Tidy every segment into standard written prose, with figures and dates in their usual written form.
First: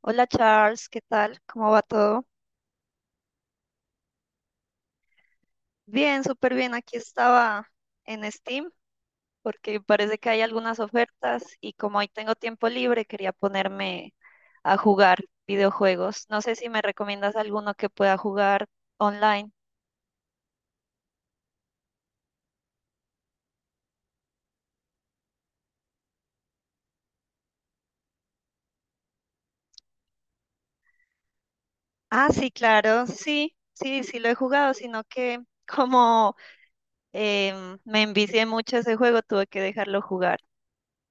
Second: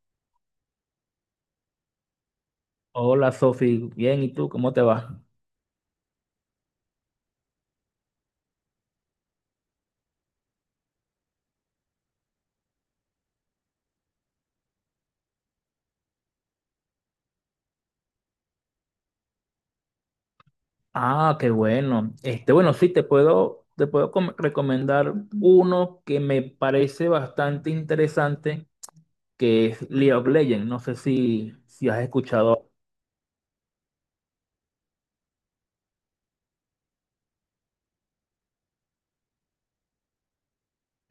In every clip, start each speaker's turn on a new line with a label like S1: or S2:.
S1: Hola, Charles, ¿qué tal? ¿Cómo va todo?
S2: Hola Sofi, bien, ¿y tú cómo te va?
S1: Bien, súper bien. Aquí estaba en Steam porque parece que hay algunas ofertas y como hoy tengo tiempo libre, quería ponerme a jugar videojuegos. No sé si me recomiendas alguno que pueda jugar online.
S2: Ah, qué bueno. Este, bueno, sí, te puedo recomendar uno que me parece bastante interesante, que es League of Legends. No sé si has
S1: Ah, sí,
S2: escuchado.
S1: claro, sí, sí, sí lo he jugado, sino que como me envicié mucho ese juego, tuve que dejarlo jugar.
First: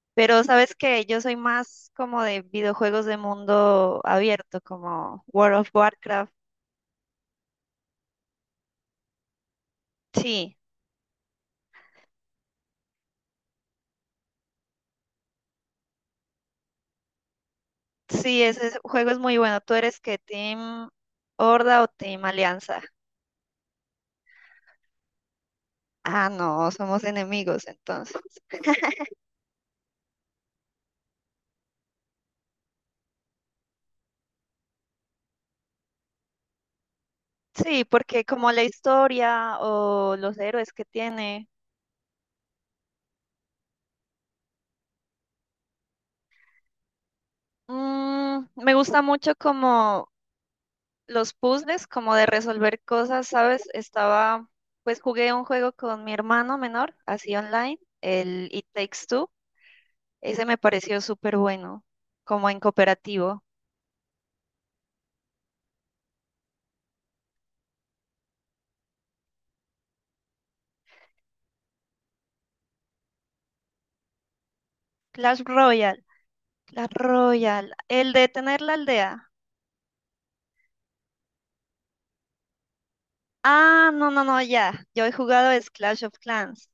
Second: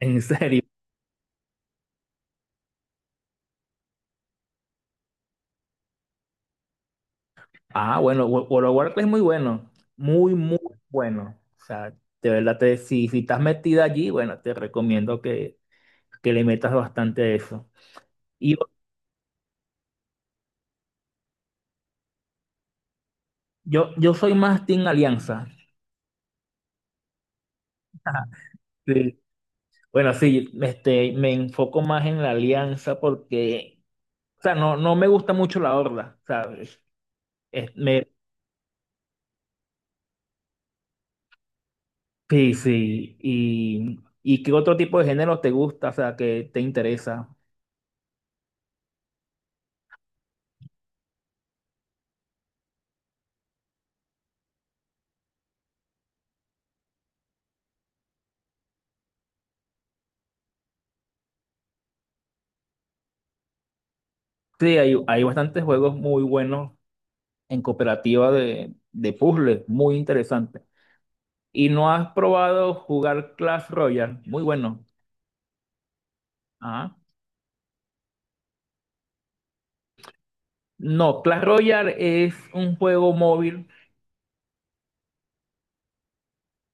S2: En
S1: Pero
S2: serio.
S1: sabes que yo soy más como de videojuegos de mundo abierto, como World of Warcraft.
S2: Ah, bueno, World of Warcraft es muy bueno, muy,
S1: Sí,
S2: muy bueno. O sea, de verdad, si estás metida allí, bueno, te recomiendo que le metas bastante a eso.
S1: sí,
S2: Y yo,
S1: ese juego es muy bueno. ¿Tú eres que Team Horda o Team Alianza?
S2: yo yo soy más Team Alianza.
S1: Ah, no, somos enemigos entonces.
S2: Bueno, sí, este, me enfoco más en la alianza porque, o sea, no me gusta mucho la horda, ¿sabes? Es-
S1: Sí,
S2: me,
S1: porque como la historia o los héroes que tiene,
S2: sí, sí. ¿Y qué otro tipo de género te gusta, o sea, que te interesa?
S1: me gusta mucho como los puzzles, como de resolver cosas, ¿sabes? Estaba, pues jugué un juego con mi hermano menor, así online, el It Takes Two. Ese me pareció súper bueno, como en cooperativo.
S2: Sí, hay bastantes juegos muy buenos en cooperativa de puzzles, muy interesantes. ¿Y no has probado jugar Clash Royale? Muy bueno.
S1: Clash Royale, Clash
S2: Ajá.
S1: Royale, el de tener la aldea.
S2: No, Clash Royale es un juego móvil.
S1: Ah, no, no, no, ya. Yo he jugado es Clash of Clans.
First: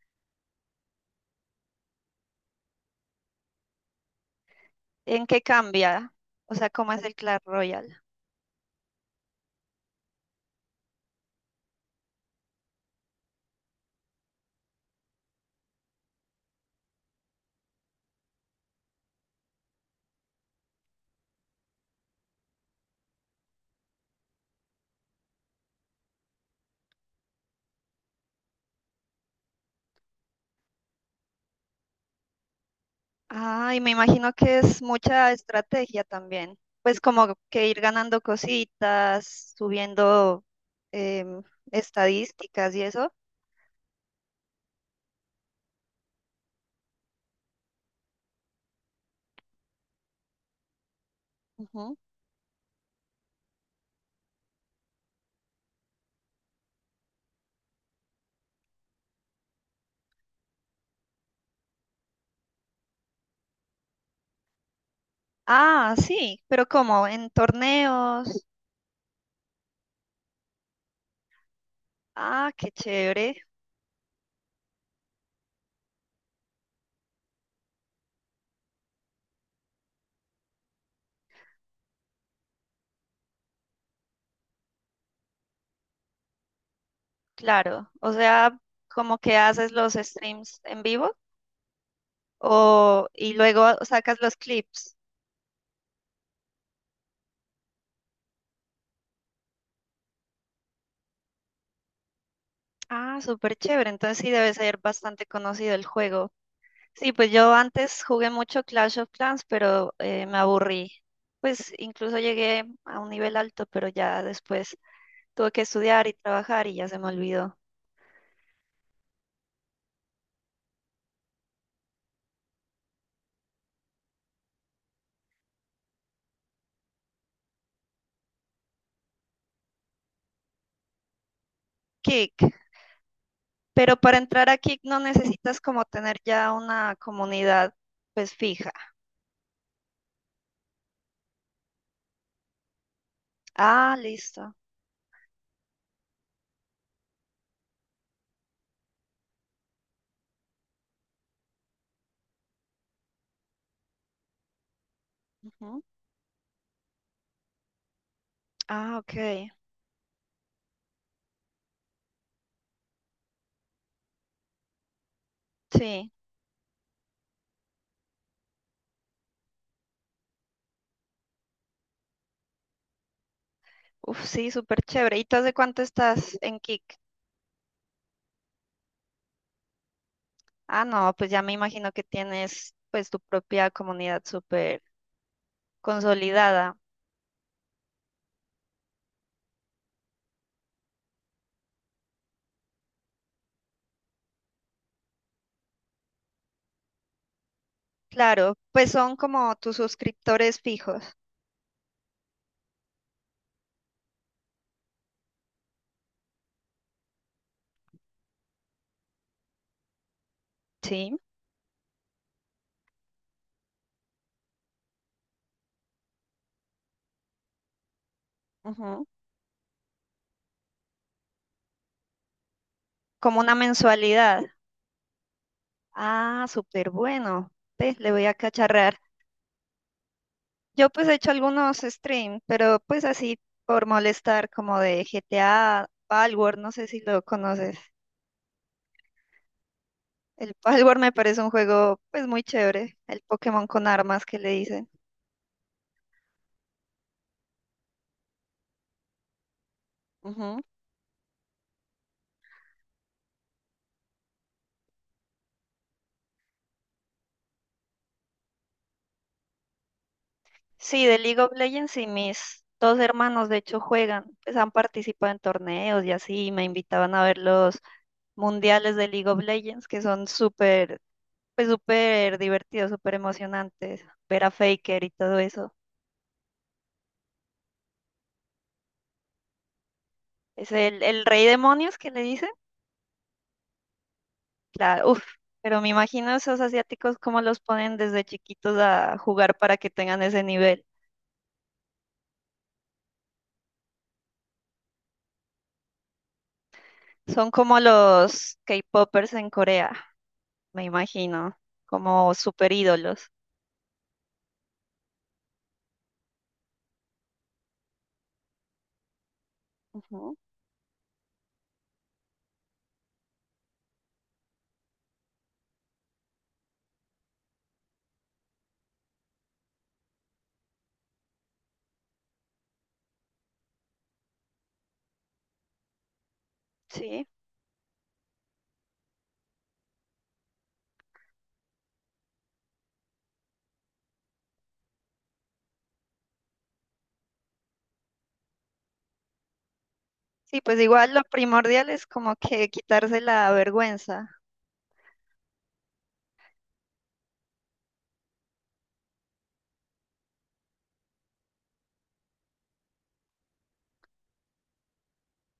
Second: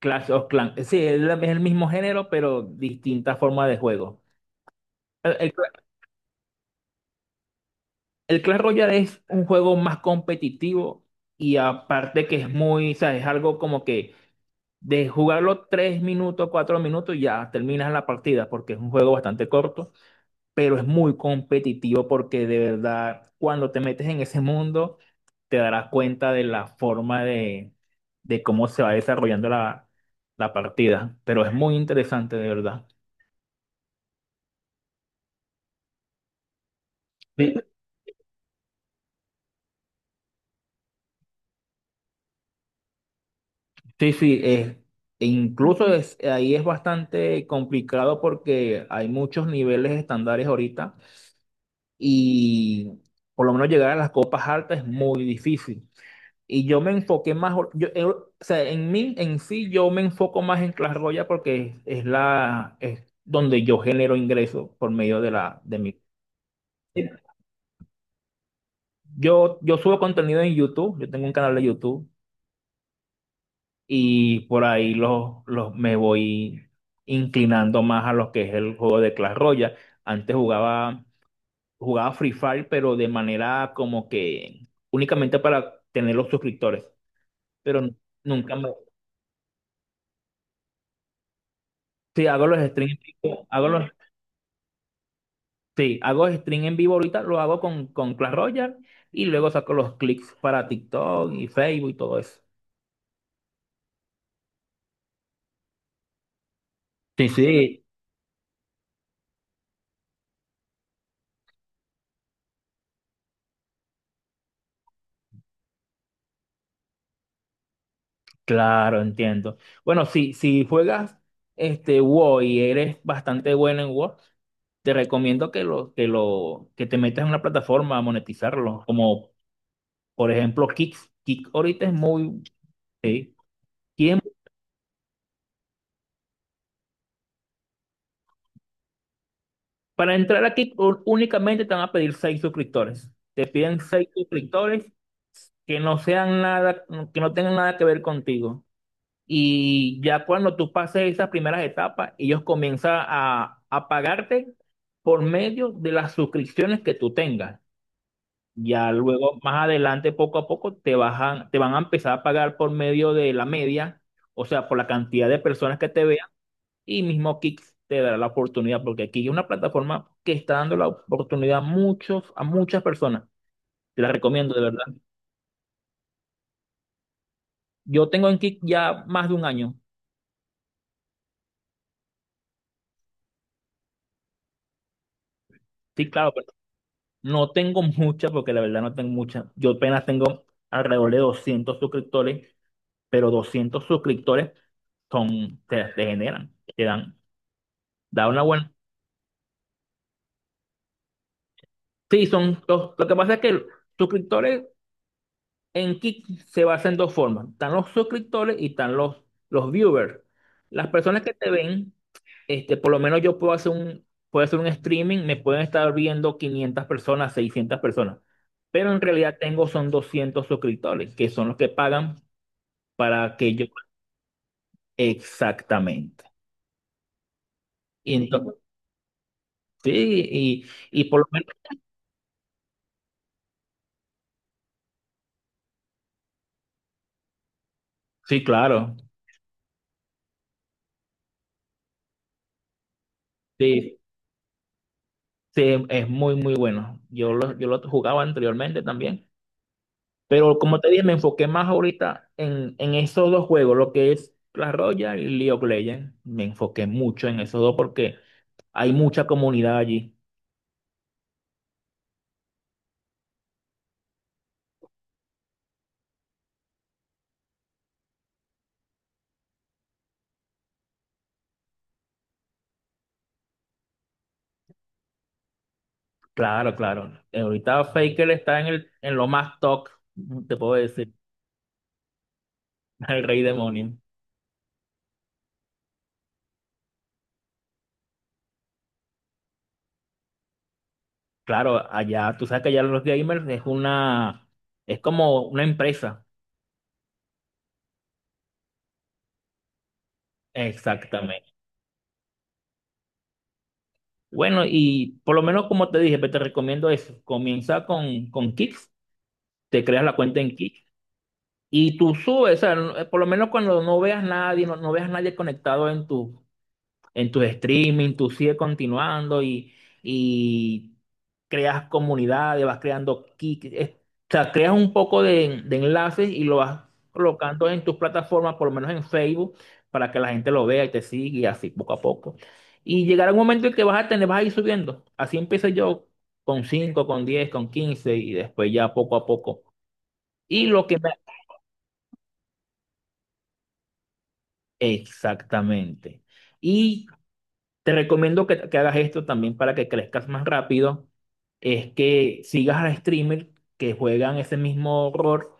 S2: Clash of Clans. Sí, es el mismo género, pero distinta forma de juego.
S1: ¿En
S2: El,
S1: qué
S2: el-
S1: cambia? O sea, ¿cómo es el Clash Royale?
S2: el Clash Royale es un juego más competitivo y aparte que es muy, o sea, es algo como que de jugarlo 3 minutos, 4 minutos, ya terminas la partida porque es un juego bastante corto, pero es muy competitivo porque de verdad cuando te metes en ese mundo te darás cuenta de la forma de cómo se va desarrollando la partida, pero es muy interesante de verdad.
S1: Ah, y me imagino que es mucha estrategia también. Pues como que ir ganando cositas, subiendo em, estadísticas y eso.
S2: Sí, sí, es e incluso ahí es bastante complicado porque hay muchos niveles estándares ahorita
S1: Ujú.
S2: y por lo menos llegar a las copas altas es muy difícil. Y yo me enfoqué más, yo, o sea, en mí, en sí, yo me enfoco más en Clash Royale porque es donde yo genero ingresos por medio de
S1: Ah,
S2: mi.
S1: sí, pero como en torneos.
S2: Yo subo contenido en YouTube, yo tengo un canal de YouTube
S1: Ah, qué chévere.
S2: y por ahí me voy inclinando más a lo que es el juego de Clash Royale. Antes jugaba Free Fire, pero de manera como que únicamente para tener los suscriptores, pero
S1: Claro, o
S2: nunca
S1: sea,
S2: me...
S1: como que haces los streams en vivo
S2: Sí, hago los streams
S1: o,
S2: en
S1: y
S2: vivo,
S1: luego sacas los clips.
S2: sí, hago stream en vivo ahorita, lo hago con Clash Royale y luego saco los clics para TikTok y Facebook y todo eso.
S1: Ah, súper chévere, entonces sí debe ser bastante conocido el juego. Sí,
S2: Sí,
S1: pues yo
S2: sí,
S1: antes jugué mucho Clash of Clans, pero me aburrí. Pues incluso llegué a un nivel alto, pero ya después tuve que estudiar y trabajar y ya se me olvidó.
S2: claro, entiendo. Bueno, si juegas este WoW y eres bastante bueno en WoW, te recomiendo que te metas en una plataforma a monetizarlo, como por ejemplo Kick. Kick ahorita es muy,
S1: Kick,
S2: sí.
S1: pero para
S2: Tien-
S1: entrar a Kick no necesitas como tener ya una comunidad pues fija.
S2: Para entrar a Kick únicamente te van a pedir 6 suscriptores. Te piden
S1: Ah,
S2: seis
S1: listo.
S2: suscriptores que no sean nada, que no tengan nada que ver contigo. Y ya cuando tú pases esas primeras etapas, ellos comienzan a pagarte por medio
S1: Ujú.
S2: de las suscripciones que tú tengas. Ya
S1: Ah,
S2: luego,
S1: ok.
S2: más adelante, poco a poco, te bajan, te van a empezar a pagar por medio de la media, o sea, por la cantidad de personas que te
S1: Sí,
S2: vean, y mismo Kick te dará la oportunidad, porque aquí es una plataforma que está dando la oportunidad a muchas personas. Te la
S1: uf, sí,
S2: recomiendo, de
S1: súper
S2: verdad.
S1: chévere. ¿Y tú hace cuánto estás en Kik?
S2: Yo tengo en Kick ya más de un año.
S1: Ah, no, pues ya me imagino que tienes pues tu propia comunidad súper
S2: Sí, claro, pero
S1: consolidada.
S2: no tengo muchas, porque la verdad no tengo muchas. Yo apenas tengo alrededor de 200 suscriptores, pero 200 suscriptores son, te generan, te dan, da una
S1: Claro,
S2: buena.
S1: pues son como tus suscriptores fijos,
S2: Sí, son dos. Lo que pasa es que los suscriptores en Kick se basan en dos formas. Están los suscriptores y están los viewers. Las
S1: ¿sí?
S2: personas que te ven, este, por lo menos yo puedo hacer un streaming, me pueden estar viendo 500 personas, 600 personas. Pero en
S1: Ujú.
S2: realidad tengo son 200 suscriptores, que son los que pagan para
S1: Como una
S2: que yo...
S1: mensualidad.
S2: Exactamente.
S1: Ah, súper bueno. Ve, le
S2: Y
S1: voy a
S2: entonces,
S1: cacharrar.
S2: sí,
S1: Yo
S2: y
S1: pues he
S2: por lo
S1: hecho
S2: menos...
S1: algunos streams, pero pues así por molestar como de GTA, Palworld, no sé si lo conoces.
S2: Sí, claro.
S1: El Palworld me parece un juego pues muy chévere, el Pokémon con
S2: Sí,
S1: armas que le dicen.
S2: sí, es muy, muy bueno. Yo lo jugaba anteriormente también, pero
S1: Ujú.
S2: como te dije, me enfoqué más ahorita en esos dos juegos, lo que es Clash Royale y League of Legends. Me enfoqué mucho en esos dos porque hay mucha comunidad allí.
S1: Sí, de League of Legends y mis 2 hermanos de hecho juegan, pues han participado en torneos y así, y me invitaban a ver los mundiales de League of Legends que son súper, pues súper divertidos, súper emocionantes, ver a Faker y todo eso.
S2: Claro, claro. Ahorita Faker está en lo más top, te
S1: Es
S2: puedo decir.
S1: el rey demonios que le dicen,
S2: El rey demonio.
S1: claro, uff, pero me imagino esos asiáticos cómo los ponen desde chiquitos a jugar para que tengan ese nivel.
S2: Claro, allá, tú sabes que allá los gamers es como una empresa.
S1: Son como los K-popers en Corea, me
S2: Exactamente.
S1: imagino, como super ídolos.
S2: Bueno, y por lo menos como te dije, pues, te recomiendo eso. Comienza con Kicks, te creas la
S1: Ujú.
S2: cuenta en Kicks y tú subes, o sea, por lo menos cuando no veas nadie, no veas nadie conectado en tu streaming, tú sigues continuando y creas comunidades, o sea, creas un poco de enlaces y lo vas
S1: Sí,
S2: colocando en tus plataformas, por lo menos en Facebook, para que la gente lo vea y te siga y así poco a poco. Y llegará un momento en que vas a ir subiendo. Así empecé yo con cinco, con 10, con 15 y después ya poco a poco.
S1: sí,
S2: Y
S1: pues
S2: lo que me...
S1: igual lo primordial es como que quitarse la vergüenza.
S2: Exactamente. Y te recomiendo que hagas esto también para que crezcas más rápido. Es que sigas a streamers que juegan ese mismo horror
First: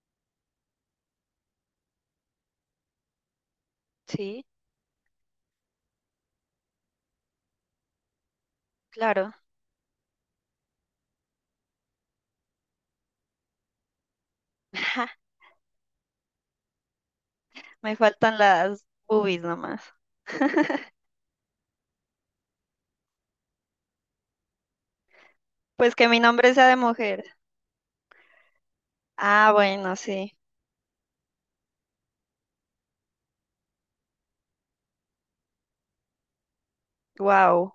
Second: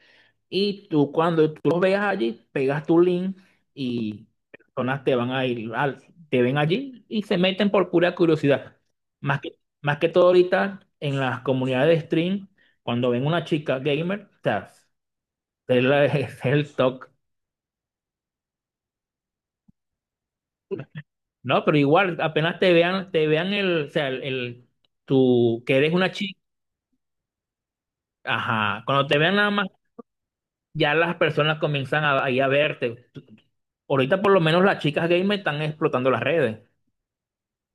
S2: y tú cuando tú los veas allí, pegas tu link y
S1: Sí,
S2: personas te van a ir, al- te ven allí y se meten por pura curiosidad.
S1: claro.
S2: Más que todo ahorita en las comunidades de stream, cuando ven una chica gamer, o sea, es el talk.
S1: Me faltan las boobies nomás.
S2: No, pero igual, te vean o sea, tú que eres
S1: Pues que
S2: una
S1: mi
S2: chica.
S1: nombre sea de mujer.
S2: Ajá, cuando te vean nada
S1: Ah,
S2: más,
S1: bueno, sí.
S2: ya las personas comienzan ahí a verte. Ahorita por lo menos las chicas gamer están explotando las redes.
S1: Wow.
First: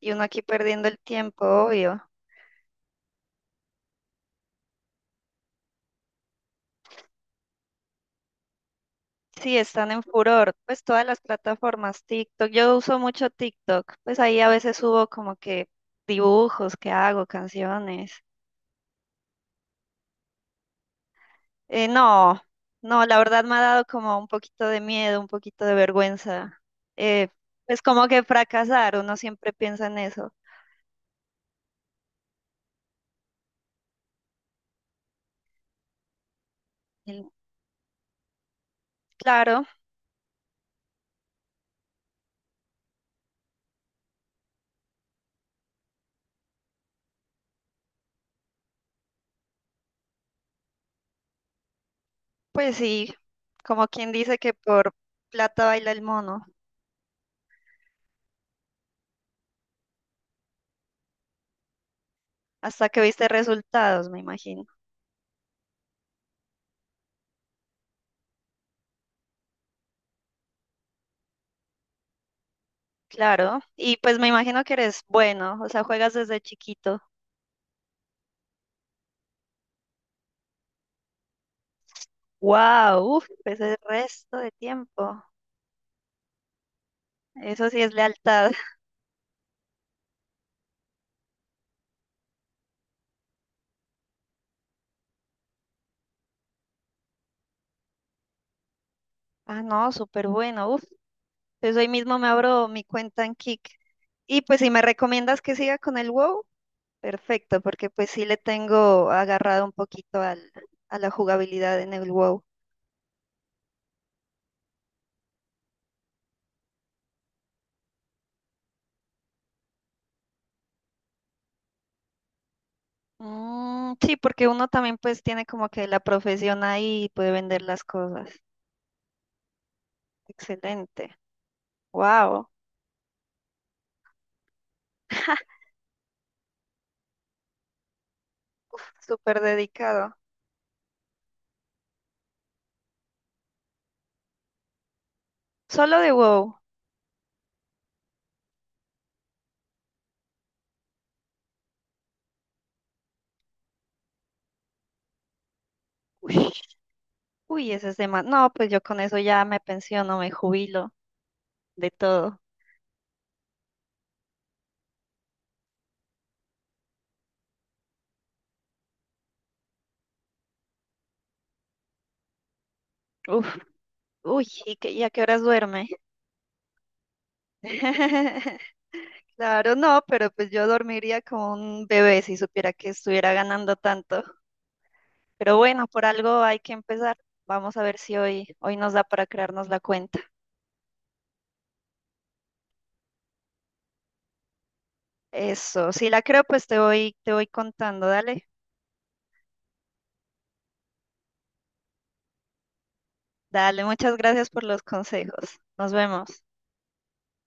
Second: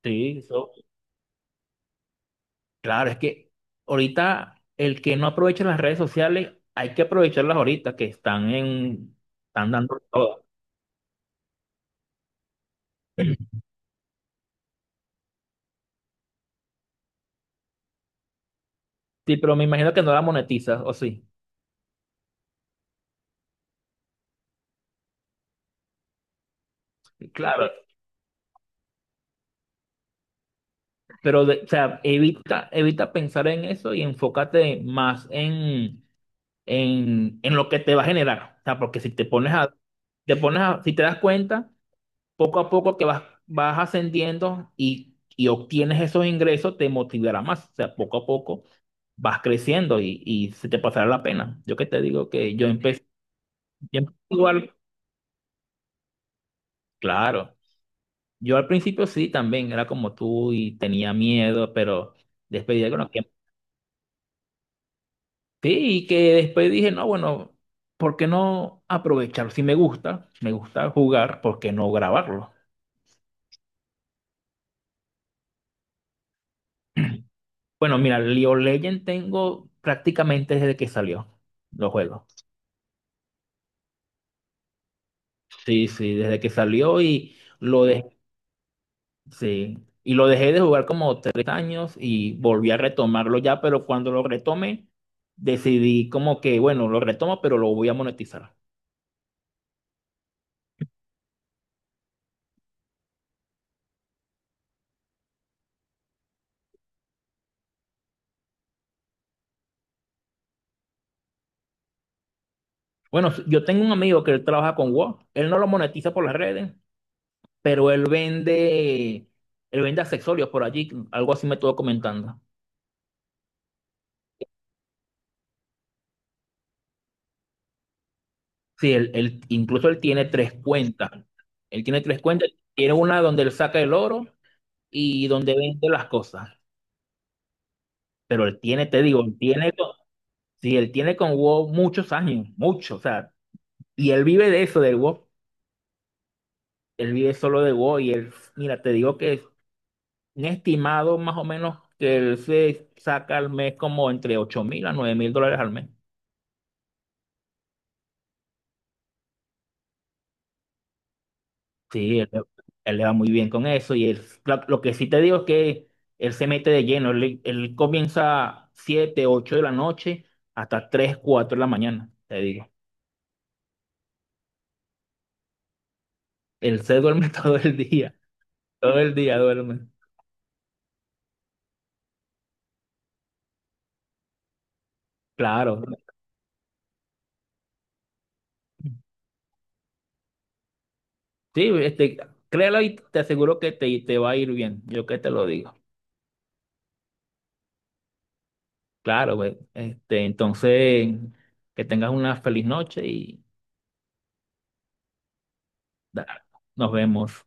S1: Y uno
S2: Sí,
S1: aquí
S2: eso.
S1: perdiendo el tiempo, obvio.
S2: Claro, es que ahorita el que no aprovecha las redes sociales, hay que aprovecharlas ahorita que están
S1: Sí,
S2: están
S1: están
S2: dando
S1: en
S2: todo.
S1: furor, pues todas las plataformas, TikTok, yo uso mucho TikTok, pues ahí a veces subo como que dibujos que hago, canciones.
S2: Sí, pero me imagino que no la monetizas, o sí.
S1: No, no, la verdad me ha dado como un poquito de miedo, un poquito de vergüenza. Eh,
S2: Claro,
S1: pues como que fracasar, uno siempre piensa en eso.
S2: pero o sea, evita pensar en eso y enfócate más en
S1: El...
S2: en lo que te va a generar. O sea, porque si te pones
S1: claro,
S2: a, te pones a, si te das cuenta, poco a poco que vas ascendiendo y obtienes esos ingresos, te motivará más. O sea, poco a poco vas creciendo y se te pasará la pena. Yo que te digo que yo
S1: pues
S2: empecé,
S1: sí, como
S2: yo
S1: quien
S2: empecé
S1: dice que
S2: igual,
S1: por plata baila el mono,
S2: claro. Yo al principio sí también era como tú y tenía miedo, pero después
S1: hasta
S2: dije,
S1: que
S2: bueno,
S1: viste
S2: que
S1: resultados, me imagino.
S2: sí, y que después dije, no, bueno, ¿por qué no aprovechar? Si me gusta jugar, ¿por qué no grabarlo?
S1: Claro, y pues me imagino que eres bueno, o sea, juegas desde chiquito.
S2: Bueno, mira, League of Legends tengo prácticamente desde que salió los juegos.
S1: Wow, uf, pues el resto de tiempo.
S2: Sí, sí, desde que salió y
S1: Eso sí
S2: lo
S1: es
S2: dejé,
S1: lealtad.
S2: sí, y lo dejé de jugar como 3 años y volví a retomarlo ya, pero cuando lo retomé, decidí como que, bueno, lo retomo, pero lo voy a monetizar.
S1: Ah, no, súper bueno. Uf, pues hoy mismo me abro mi cuenta en Kick. Y pues si me recomiendas que siga con el WoW, perfecto, porque pues sí le tengo agarrado un poquito al, a la jugabilidad en el WoW.
S2: Bueno, yo tengo un amigo que él trabaja con WoW, él no lo monetiza por las redes, pero él vende accesorios por allí, algo así me estuvo comentando.
S1: Mm, sí, porque uno también pues tiene como que la profesión ahí y puede vender las cosas.
S2: Sí, incluso él tiene tres cuentas.
S1: Excelente.
S2: Él tiene tres cuentas.
S1: Wow,
S2: Tiene una donde él saca el oro y donde vende las cosas. Pero él tiene, te digo,
S1: súper dedicado.
S2: sí, él tiene con WoW muchos años, muchos, o sea, y él vive de eso, del WoW.
S1: Solo de WoW.
S2: Él vive solo de WoW y mira, te digo que es un estimado más o menos que él se saca al mes como entre 8.000 a 9.000 dólares al mes.
S1: Ush. Uy, ese es demás. No, pues yo con eso ya me pensiono, me jubilo de
S2: Sí,
S1: todo.
S2: él le va muy bien con eso y lo que sí te digo es que él se mete de lleno, él comienza 7 8 de la noche hasta 3 4 de la mañana, te digo.
S1: Uf, uy, ¿y qué, y a qué horas duerme?
S2: Él se duerme todo el día
S1: Claro,
S2: duerme.
S1: no, pero pues yo dormiría como un bebé si supiera que estuviera ganando tanto. Pero
S2: Claro.
S1: bueno, por algo hay que empezar. Vamos a ver si hoy, hoy nos da para crearnos la cuenta.
S2: Sí, este, créelo y te aseguro que te va a ir bien, yo que te lo digo.
S1: Eso, si la creo, pues te voy contando. Dale,
S2: Claro, güey. Este, entonces, que tengas una feliz noche y
S1: dale, muchas gracias por los consejos. Nos
S2: da-
S1: vemos.
S2: nos vemos.